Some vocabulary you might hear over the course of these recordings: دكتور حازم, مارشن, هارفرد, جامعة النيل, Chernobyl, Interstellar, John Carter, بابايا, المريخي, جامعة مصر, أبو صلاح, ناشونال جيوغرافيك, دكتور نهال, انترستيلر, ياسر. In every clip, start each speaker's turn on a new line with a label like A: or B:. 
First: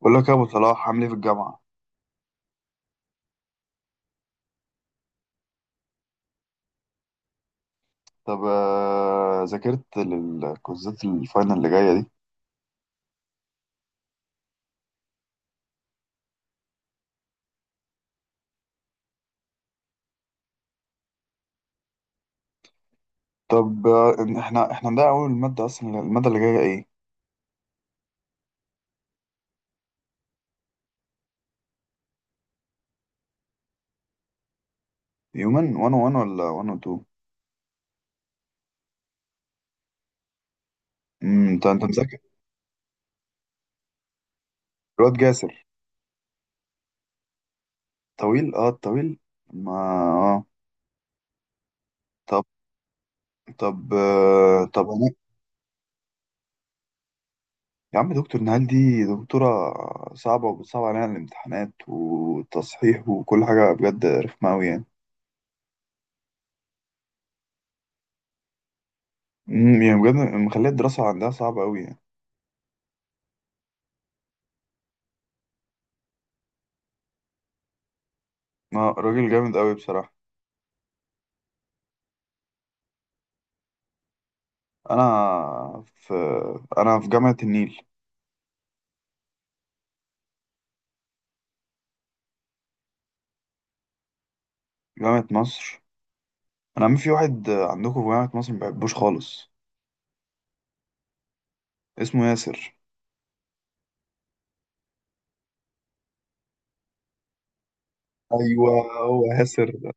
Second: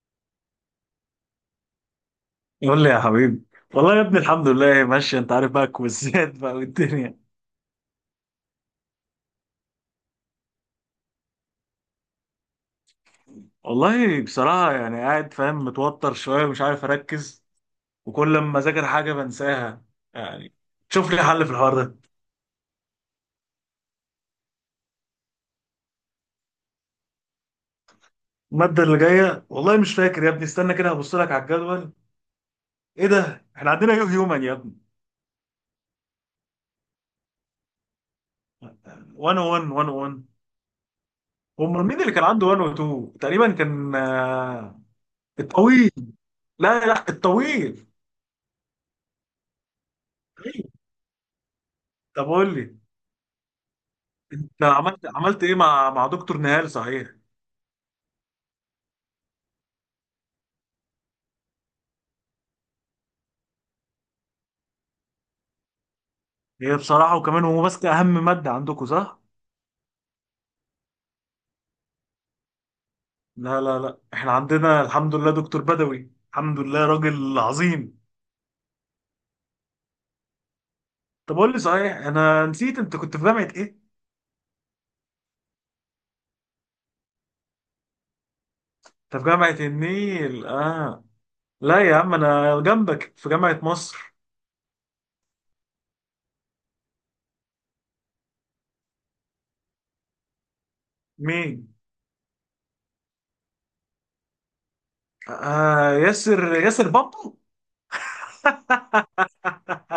A: بقول لك يا ابو صلاح، عامل ايه في الجامعه؟
B: قول لي يا حبيبي. والله يا ابني الحمد لله ماشي، انت عارف بقى الكويزات بقى والدنيا.
A: طب، ذاكرت للكوزات الفاينل اللي جايه دي؟
B: والله بصراحة يعني قاعد فاهم متوتر شوية ومش عارف أركز، وكل لما أذاكر حاجة بنساها يعني. شوف لي حل في الحوار ده.
A: طب، إن احنا ده اول ماده، اصلا الماده اللي جايه ايه؟
B: المادة اللي جاية والله مش فاكر يا ابني، استنى كده هبص لك على الجدول. إيه ده، احنا عندنا يو هيومن يا ابني.
A: هيومن 1 1 ولا 1 2؟
B: 101 101.
A: انت
B: امال مين اللي
A: مذاكر؟
B: كان عنده 102 تقريبا، كان
A: الواد جاسر.
B: الطويل. لا لا الطويل.
A: طويل، اه، طويل. ما. اه.
B: طب
A: طب.
B: قول لي،
A: طب
B: انت
A: آه، طب
B: عملت
A: انا.
B: عملت ايه مع دكتور نهال صحيح؟
A: يا عم، دكتور نهال دي، دكتوره، صعبه وبتصعب علينا الامتحانات والتصحيح وكل حاجه بجد رخمه قوي يعني.
B: هي بصراحة، وكمان هو ماسك أهم مادة عندكم صح؟
A: يعني بجد مخليه الدراسه عندها صعبه قوي يعني.
B: لا لا لا، احنا عندنا الحمد لله دكتور بدوي، الحمد لله راجل عظيم.
A: راجل جامد قوي بصراحه.
B: طب قول لي صحيح، أنا نسيت، أنت كنت في جامعة إيه؟
A: انا في انا في جامعة النيل.
B: أنت في جامعة النيل آه. لا يا عم، أنا جنبك في جامعة مصر.
A: جامعة مصر، انا عم في واحد عندكم في جامعة مصر ما بحبوش خالص.
B: مين؟
A: اسمه ياسر.
B: آه ياسر، ياسر بامبو؟
A: ايوه، هو ياسر ده.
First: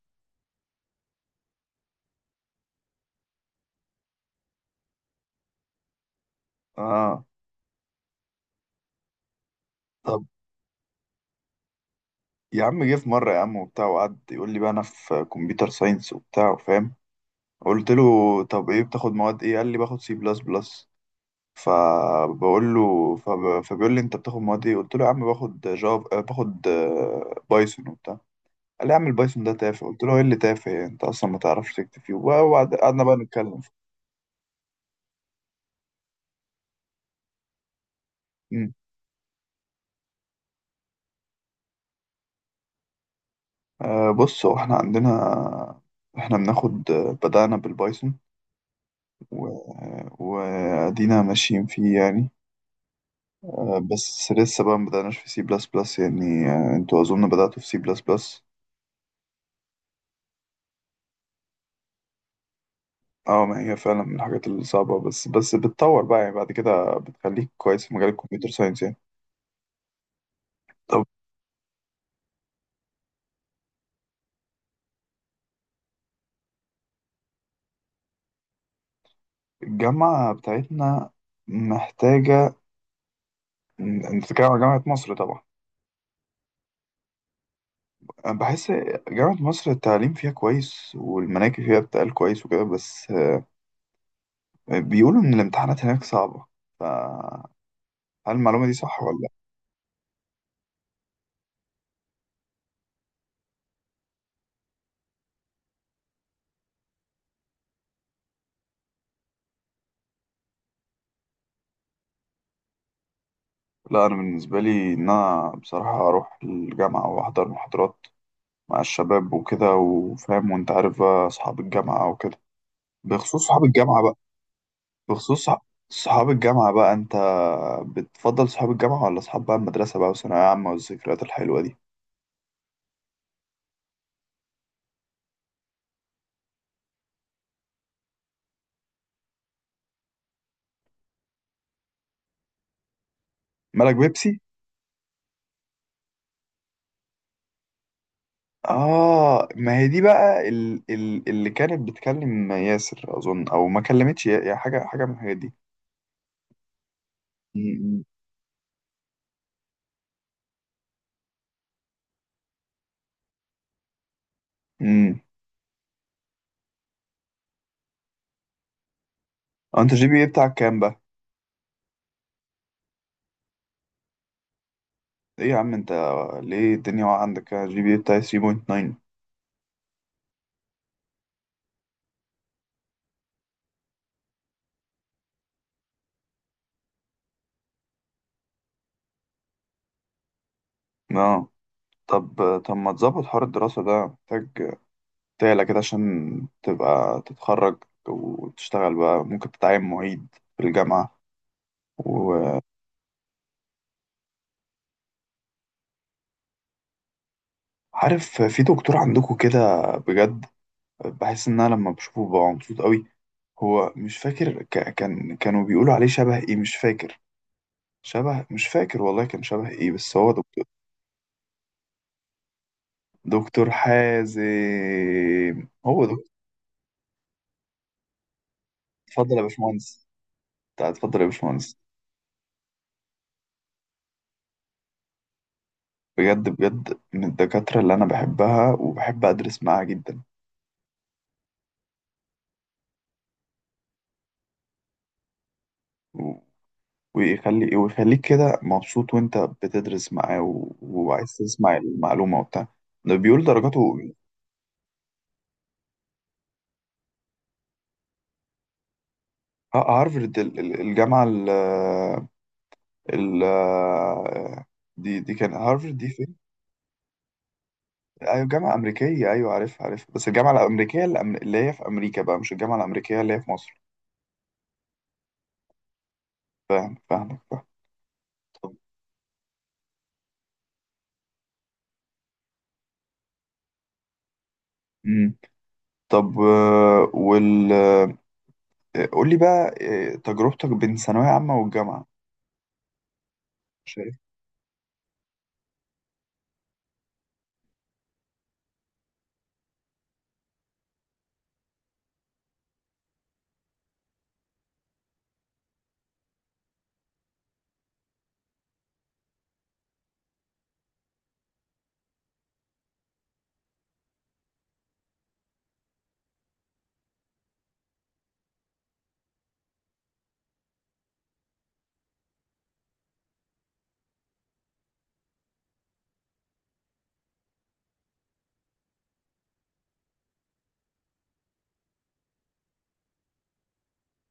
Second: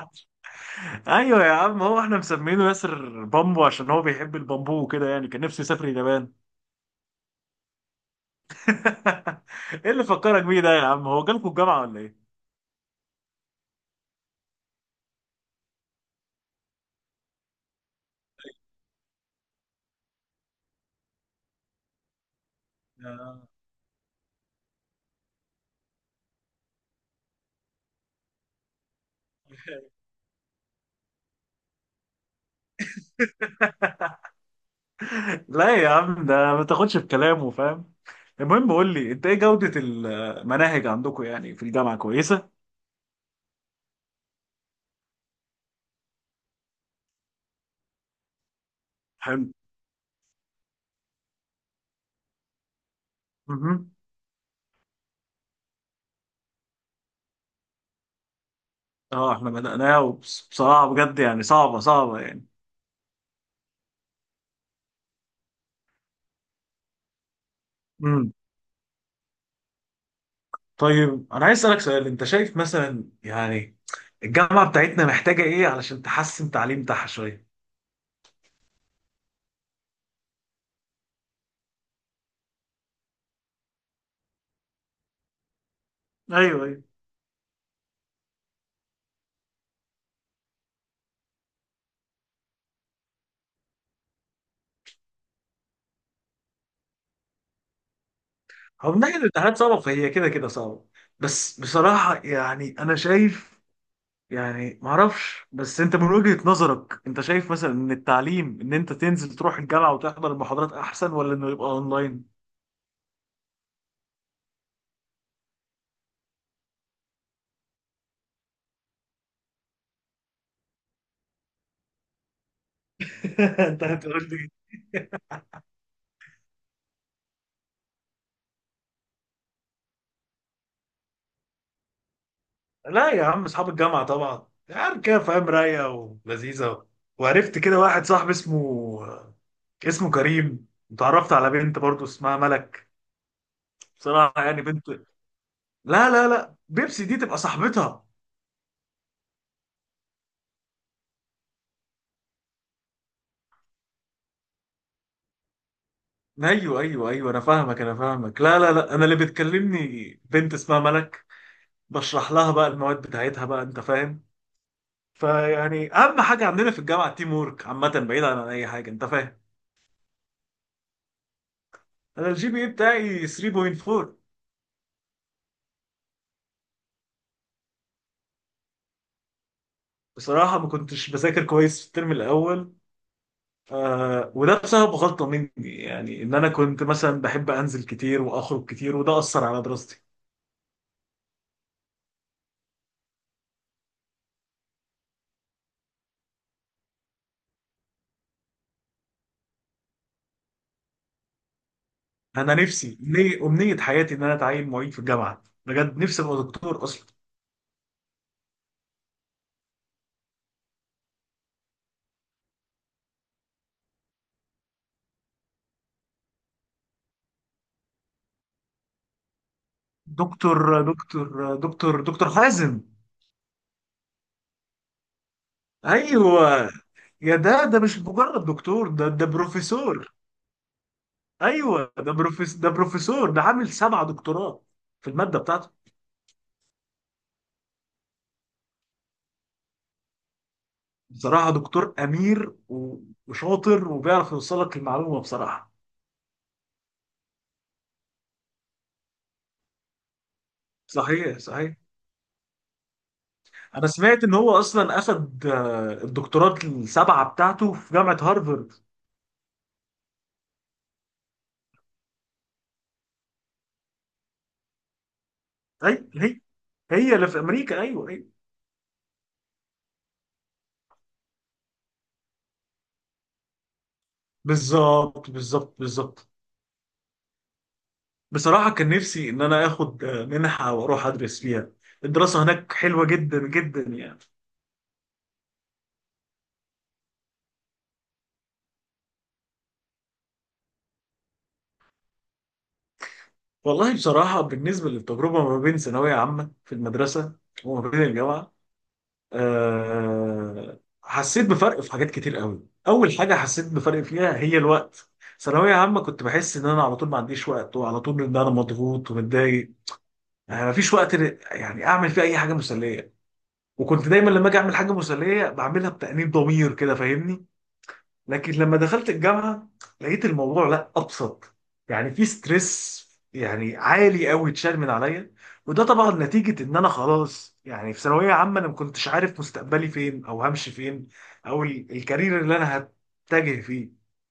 B: أيوه يا عم، هو احنا مسمينه ياسر بامبو عشان هو بيحب البامبو وكده يعني، كان نفسه يسافر اليابان.
A: اه.
B: إيه اللي
A: طب.
B: فكرك بيه ده يا عم، هو جالكوا الجامعة ولا إيه؟
A: يا عم، جه في مرة يا عم وبتاع، وقعد يقول لي بقى انا في كمبيوتر ساينس وبتاع، فاهم؟ قلت له: طب ايه بتاخد مواد ايه؟ قال لي: باخد سي بلس بلس. فبقول له،
B: آه.
A: فبيقول لي: انت بتاخد مواد ايه؟ قلت له: يا عم باخد جافا، باخد بايثون وبتاع. قال لي: يا عم البايثون ده تافه. قلت له: ايه اللي تافه يعني، انت اصلا ما تعرفش تكتب فيه، قعدنا بقى نتكلم.
B: لا يا عم، ده ما تاخدش في كلامه فاهم. المهم
A: امم
B: قول لي، انت ايه جودة المناهج عندكم يعني في الجامعة كويسة؟
A: بص، هو احنا عندنا، احنا بناخد، بدأنا بالبايثون.
B: حلو.
A: و- وادينا ماشيين فيه يعني.
B: مهم.
A: بس لسه بقى ما بدأناش في سي بلس بلس يعني. انتوا اظن بدأتوا في سي بلس بلس.
B: اه احنا بدأناها بصراحة بجد يعني صعبة صعبة يعني.
A: اه، ما هي فعلا من الحاجات الصعبة، بس بتطور بقى يعني بعد كده بتخليك كويس في مجال
B: امم.
A: الكمبيوتر ساينس يعني. طب.
B: طيب انا عايز اسألك سؤال، انت شايف مثلا يعني الجامعة بتاعتنا محتاجة ايه علشان تحسن تعليم بتاعها شوية؟
A: الجامعة بتاعتنا، محتاجة، انت بتتكلم على جامعة مصر طبعا.
B: ايوه ايوه.
A: أنا بحس، جامعة مصر التعليم فيها كويس والمناهج فيها بتقال كويس وكده، بس بيقولوا إن الامتحانات هناك صعبة، فهل المعلومة دي
B: هو من
A: صح
B: ناحية
A: ولا لأ؟
B: الامتحانات صعبة، فهي كده كده صعبة. بس بصراحة يعني انا شايف، يعني معرفش، بس انت من وجهة نظرك انت شايف مثلا ان التعليم، ان انت تنزل تروح الجامعة وتحضر المحاضرات احسن، ولا انه يبقى اونلاين؟
A: لا، أنا بالنسبة لي إن أنا بصراحة أروح الجامعة وأحضر محاضرات مع الشباب وكده، وفاهم، وأنت عارف بقى أصحاب الجامعة وكده. بخصوص صحاب
B: انت
A: الجامعة بقى،
B: هتقول لي.
A: بخصوص صحاب الجامعة بقى، أنت بتفضل صحاب الجامعة ولا صحاب بقى المدرسة بقى، وثانوية عامة والذكريات الحلوة دي؟
B: لا يا عم، اصحاب الجامعة طبعا يعني كده فاهم، رايقة ولذيذة. وعرفت كده واحد صاحبي اسمه كريم، وتعرفت على بنت برضو اسمها ملك.
A: مالك بيبسي؟
B: بصراحة يعني بنت، لا لا لا، بيبسي دي تبقى صاحبتها.
A: آه، ما هي دي بقى اللي كانت بتكلم ياسر أظن، أو ما كلمتش، يا حاجة من الحاجات دي.
B: ايوه ايوه ايوه، انا
A: م-
B: فاهمك انا
A: م.
B: فاهمك لا لا لا، انا اللي بتكلمني بنت اسمها ملك، بشرح لها بقى المواد بتاعتها بقى انت فاهم.
A: امم
B: فيعني اهم حاجه عندنا في الجامعه التيم وورك عامه، بعيدا عن اي حاجه انت فاهم.
A: أنت جي بي إيه بتاعك كام بقى؟
B: انا الجي بي اي بتاعي 3.4.
A: إيه يا عم أنت، ليه الدنيا واقعة عندك، أنا جي بي إيه بتاعي 3.9.
B: بصراحه ما كنتش بذاكر كويس في الترم الاول، آه وده بسبب غلطه مني يعني، ان انا كنت مثلا بحب انزل كتير واخرج كتير، وده اثر على دراستي.
A: آه طب، ما تظبط حوار الدراسة ده، محتاج تعلى كده عشان تبقى تتخرج، وتشتغل بقى، ممكن تتعين معيد في الجامعة،
B: انا
A: وعارف،
B: نفسي امنيه حياتي ان انا اتعين معيد في الجامعه، بجد نفسي ابقى دكتور اصلا.
A: في دكتور عندكم كده بجد، بحس ان انا لما بشوفه ببقى مبسوط قوي. هو مش فاكر، ك... كان كانوا بيقولوا عليه شبه ايه، مش فاكر، شبه، مش فاكر والله، كان شبه ايه، بس هو دكتور.
B: دكتور حازم.
A: دكتور حازم. هو دكتور؟
B: ايوه. يا ده مش مجرد دكتور، ده
A: اتفضل يا باشمهندس.
B: بروفيسور.
A: اتفضل يا باشمهندس.
B: ايوه، ده بروفيسور، ده عامل سبع دكتوراه في الماده بتاعته.
A: بجد، من الدكاترة اللي انا بحبها وبحب ادرس معاها جدا.
B: بصراحه دكتور امير وشاطر، وبيعرف يوصل لك المعلومه بصراحه.
A: و... ويخليك كده مبسوط وانت بتدرس معاه، وعايز
B: صحيح صحيح.
A: تسمع المعلومة وبتاع. ده بيقول
B: انا
A: درجاته.
B: سمعت ان هو اصلا اخد الدكتورات السبعه بتاعته في جامعه هارفارد.
A: هارفرد الجامعة ال آه، دي كان، هارفرد دي
B: اي
A: فين؟
B: هي، هي اللي في امريكا، ايوه ايوه.
A: أيوة، جامعة أمريكية. أيوة، عارفها، بس الجامعة الأمريكية اللي اللي هي في أمريكا بقى، مش الجامعة الأمريكية اللي هي في مصر.
B: بالظبط بالظبط بالظبط.
A: فاهم، فاهمك، فاهم.
B: بصراحه
A: طب.
B: كان نفسي ان انا اخد منحه واروح ادرس فيها، الدراسه هناك حلوه جدا جدا يعني.
A: مم. طب، وال آه، قول لي بقى تجربتك بين ثانوية عامة والجامعة.
B: والله
A: شايف،
B: بصراحة، بالنسبة للتجربة ما بين ثانوية عامة في المدرسة وما بين الجامعة، أه حسيت بفرق في حاجات كتير قوي، أول حاجة حسيت بفرق فيها هي الوقت. ثانوية عامة كنت بحس إن أنا على طول ما عنديش وقت، وعلى طول إن أنا مضغوط ومتضايق، أه مفيش وقت يعني أعمل فيه أي حاجة مسلية، وكنت دايما لما أجي أعمل حاجة مسلية بعملها بتأنيب ضمير كده فاهمني. لكن لما دخلت الجامعه لقيت الموضوع لا، ابسط، يعني في ستريس يعني عالي قوي اتشال من عليا. وده طبعا نتيجه ان انا خلاص، يعني في ثانويه عامه انا ما كنتش عارف مستقبلي فين، او همشي فين، او الكارير اللي انا هتجه فيه.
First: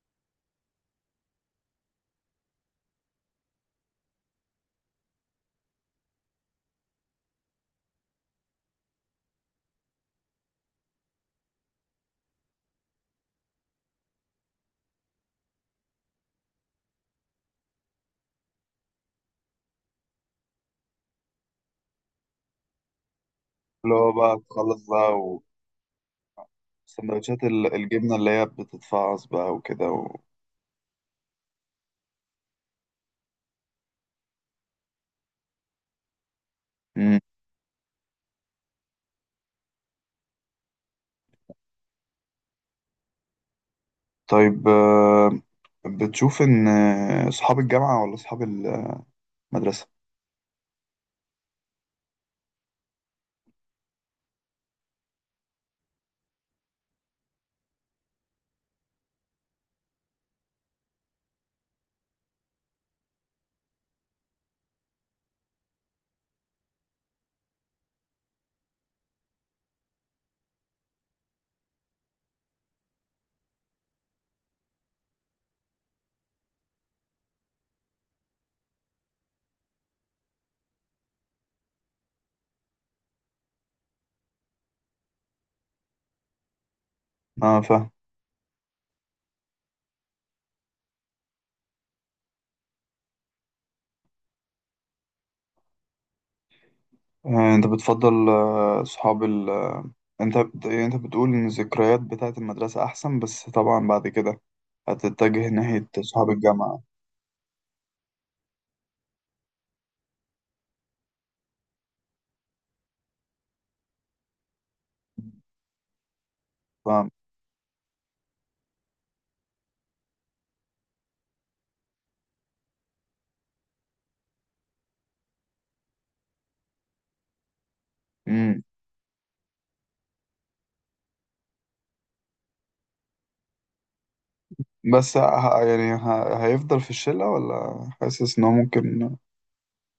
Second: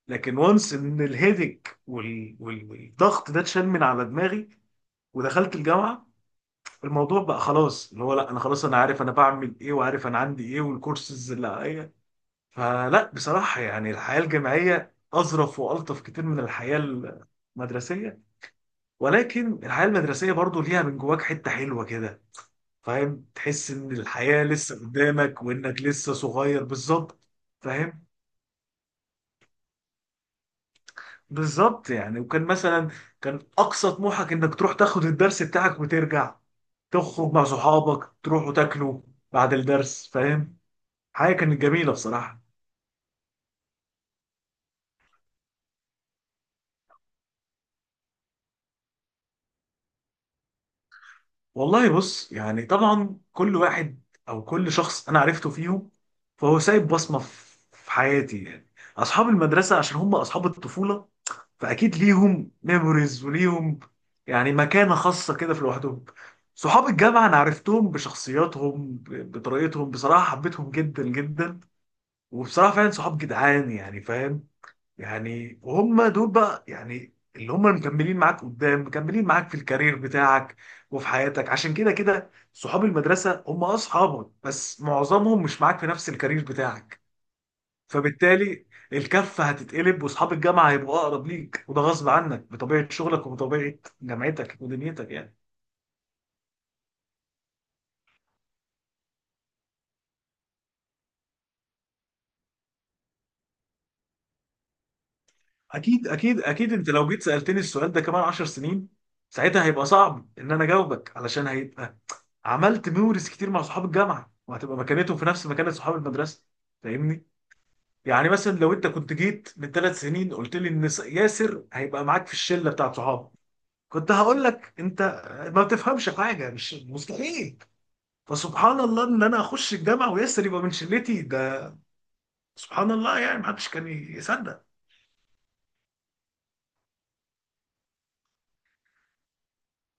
B: لكن وانس ان الهيدك والضغط ده اتشال من على دماغي، ودخلت الجامعه الموضوع بقى خلاص، اللي هو لا، انا خلاص انا عارف انا بعمل ايه، وعارف انا عندي ايه والكورسز اللي عليا. فلا بصراحة يعني الحياة الجامعية أظرف وألطف كتير من الحياة المدرسية، ولكن الحياة المدرسية برضو ليها من جواك حتة حلوة كده، فاهم، تحس إن
A: اللي هو بقى
B: الحياة لسه
A: تخلص بقى،
B: قدامك وإنك لسه صغير بالظبط.
A: وسندوتشات
B: فاهم
A: الجبنة اللي هي بتتفعص بقى وكده
B: بالظبط يعني، وكان مثلا كان أقصى طموحك إنك تروح تاخد الدرس بتاعك وترجع،
A: مم.
B: تخرج مع صحابك تروحوا تاكلوا بعد الدرس فاهم، حاجة كانت جميلة بصراحة.
A: طيب، بتشوف إن صحاب الجامعة ولا صحاب المدرسة؟
B: والله بص يعني طبعا كل واحد، او كل شخص انا عرفته فيهم فهو سايب بصمه في حياتي يعني. اصحاب المدرسه عشان هم اصحاب الطفوله، فاكيد ليهم ميموريز وليهم يعني مكانه خاصه كده في لوحدهم. صحاب الجامعه انا عرفتهم بشخصياتهم بطريقتهم، بصراحه حبيتهم جدا جدا، وبصراحه فعلا صحاب جدعان يعني فاهم. يعني وهم دول بقى يعني اللي هم مكملين معاك قدام، مكملين معاك في الكارير بتاعك وفي حياتك، عشان كده كده صحاب المدرسة هم أصحابك بس معظمهم مش معاك في نفس الكارير بتاعك.
A: اه، فاهم.
B: فبالتالي الكفة هتتقلب، وأصحاب الجامعة هيبقوا أقرب ليك، وده غصب عنك بطبيعة شغلك وبطبيعة جامعتك ودنيتك يعني.
A: انت بتفضل صحاب ال... آه، يعني انت بتقول ان الذكريات بتاعت المدرسة احسن، بس طبعا بعد كده هتتجه ناحية
B: اكيد
A: صحاب
B: اكيد اكيد،
A: الجامعة.
B: انت لو جيت سالتني السؤال ده كمان 10 سنين، ساعتها هيبقى صعب ان انا اجاوبك، علشان هيبقى عملت ميموريز كتير مع صحاب الجامعه، وهتبقى مكانتهم في نفس مكانه صحاب المدرسه
A: ف...
B: فاهمني. يعني مثلا لو انت كنت جيت من ثلاث سنين قلت لي ان ياسر هيبقى معاك في الشله بتاعت صحابه، كنت هقول لك انت ما بتفهمش حاجه، مش مستحيل.
A: مم.
B: فسبحان الله ان انا اخش الجامعه وياسر يبقى من شلتي ده، سبحان الله يعني ما حدش كان يصدق.
A: بس، يعني هيفضل في الشلة ولا حاسس انه ممكن؟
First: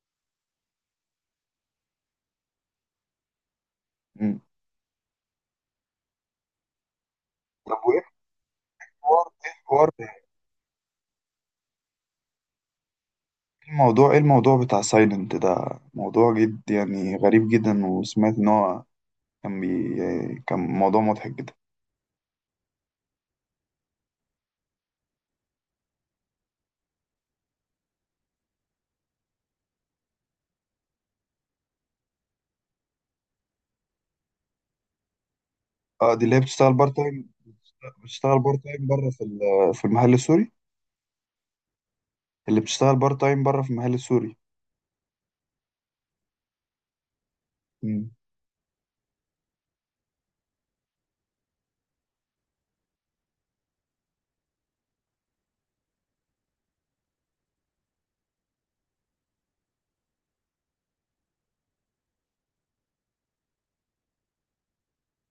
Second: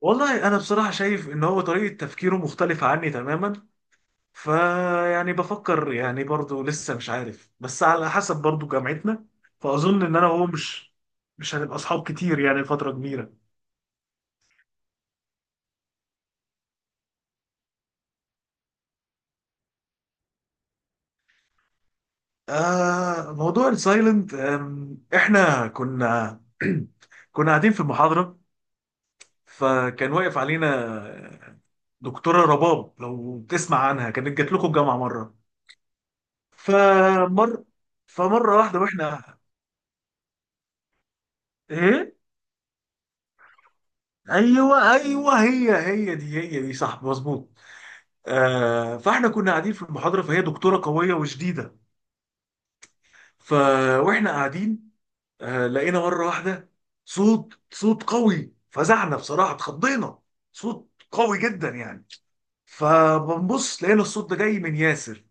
B: والله انا بصراحه شايف ان هو طريقه تفكيره مختلفه عني تماما،
A: مم.
B: فيعني بفكر يعني برضو لسه مش عارف،
A: طب،
B: بس
A: وايه
B: على حسب برضو جامعتنا،
A: الحوار؟ ايه الحوار؟
B: فاظن ان
A: ايه
B: انا وهو مش هنبقى اصحاب كتير يعني فتره كبيره.
A: الموضوع؟ ايه الموضوع بتاع سايلنت ده، موضوع جد يعني، غريب جدا، وسمعت ان هو كان كان موضوع مضحك جدا.
B: آه موضوع السايلنت. احنا كنا كنا قاعدين في المحاضره، فكان واقف علينا دكتوره رباب، لو تسمع عنها كانت جات لكم الجامعه مره.
A: اه، دي اللي هي بتشتغل بارت تايم،
B: فمر
A: بتشتغل
B: فمره
A: بارت
B: واحده
A: تايم بره
B: واحنا.
A: في في المحل السوري،
B: ايه.
A: اللي بتشتغل بارت تايم بره في المحل السوري.
B: ايوه ايوه، هي هي دي، هي دي صح مظبوط.
A: مم.
B: آه فاحنا كنا قاعدين في المحاضره، فهي دكتوره قويه وشديده. ف واحنا قاعدين، آه لقينا مره واحده صوت قوي، فزعنا بصراحه اتخضينا، صوت قوي جدا يعني. فبنبص لقينا الصوت ده جاي من ياسر،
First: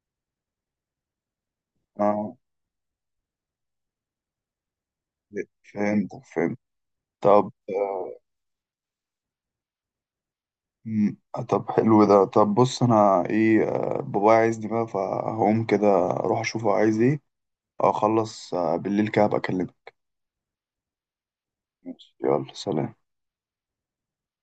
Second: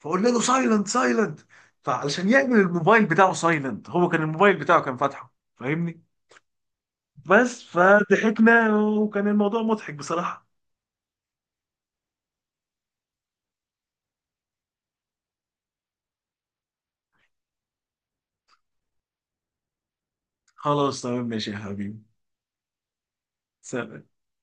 B: فقلنا له سايلنت سايلنت، فعلشان
A: اه،
B: يعمل الموبايل بتاعه سايلنت، هو كان الموبايل بتاعه كان فاتحه فاهمني.
A: فهمت. طب.
B: بس فضحكنا وكان الموضوع مضحك بصراحه.
A: مم، طب حلو ده. بص انا ايه، بابايا عايزني بقى، فهقوم كده اروح اشوفه عايز ايه، اخلص بالليل كده هبقى اكلمه.
B: خلاص تمام ماشي يا حبيبي.
A: ماشي، يلا سلام.
B: سلام.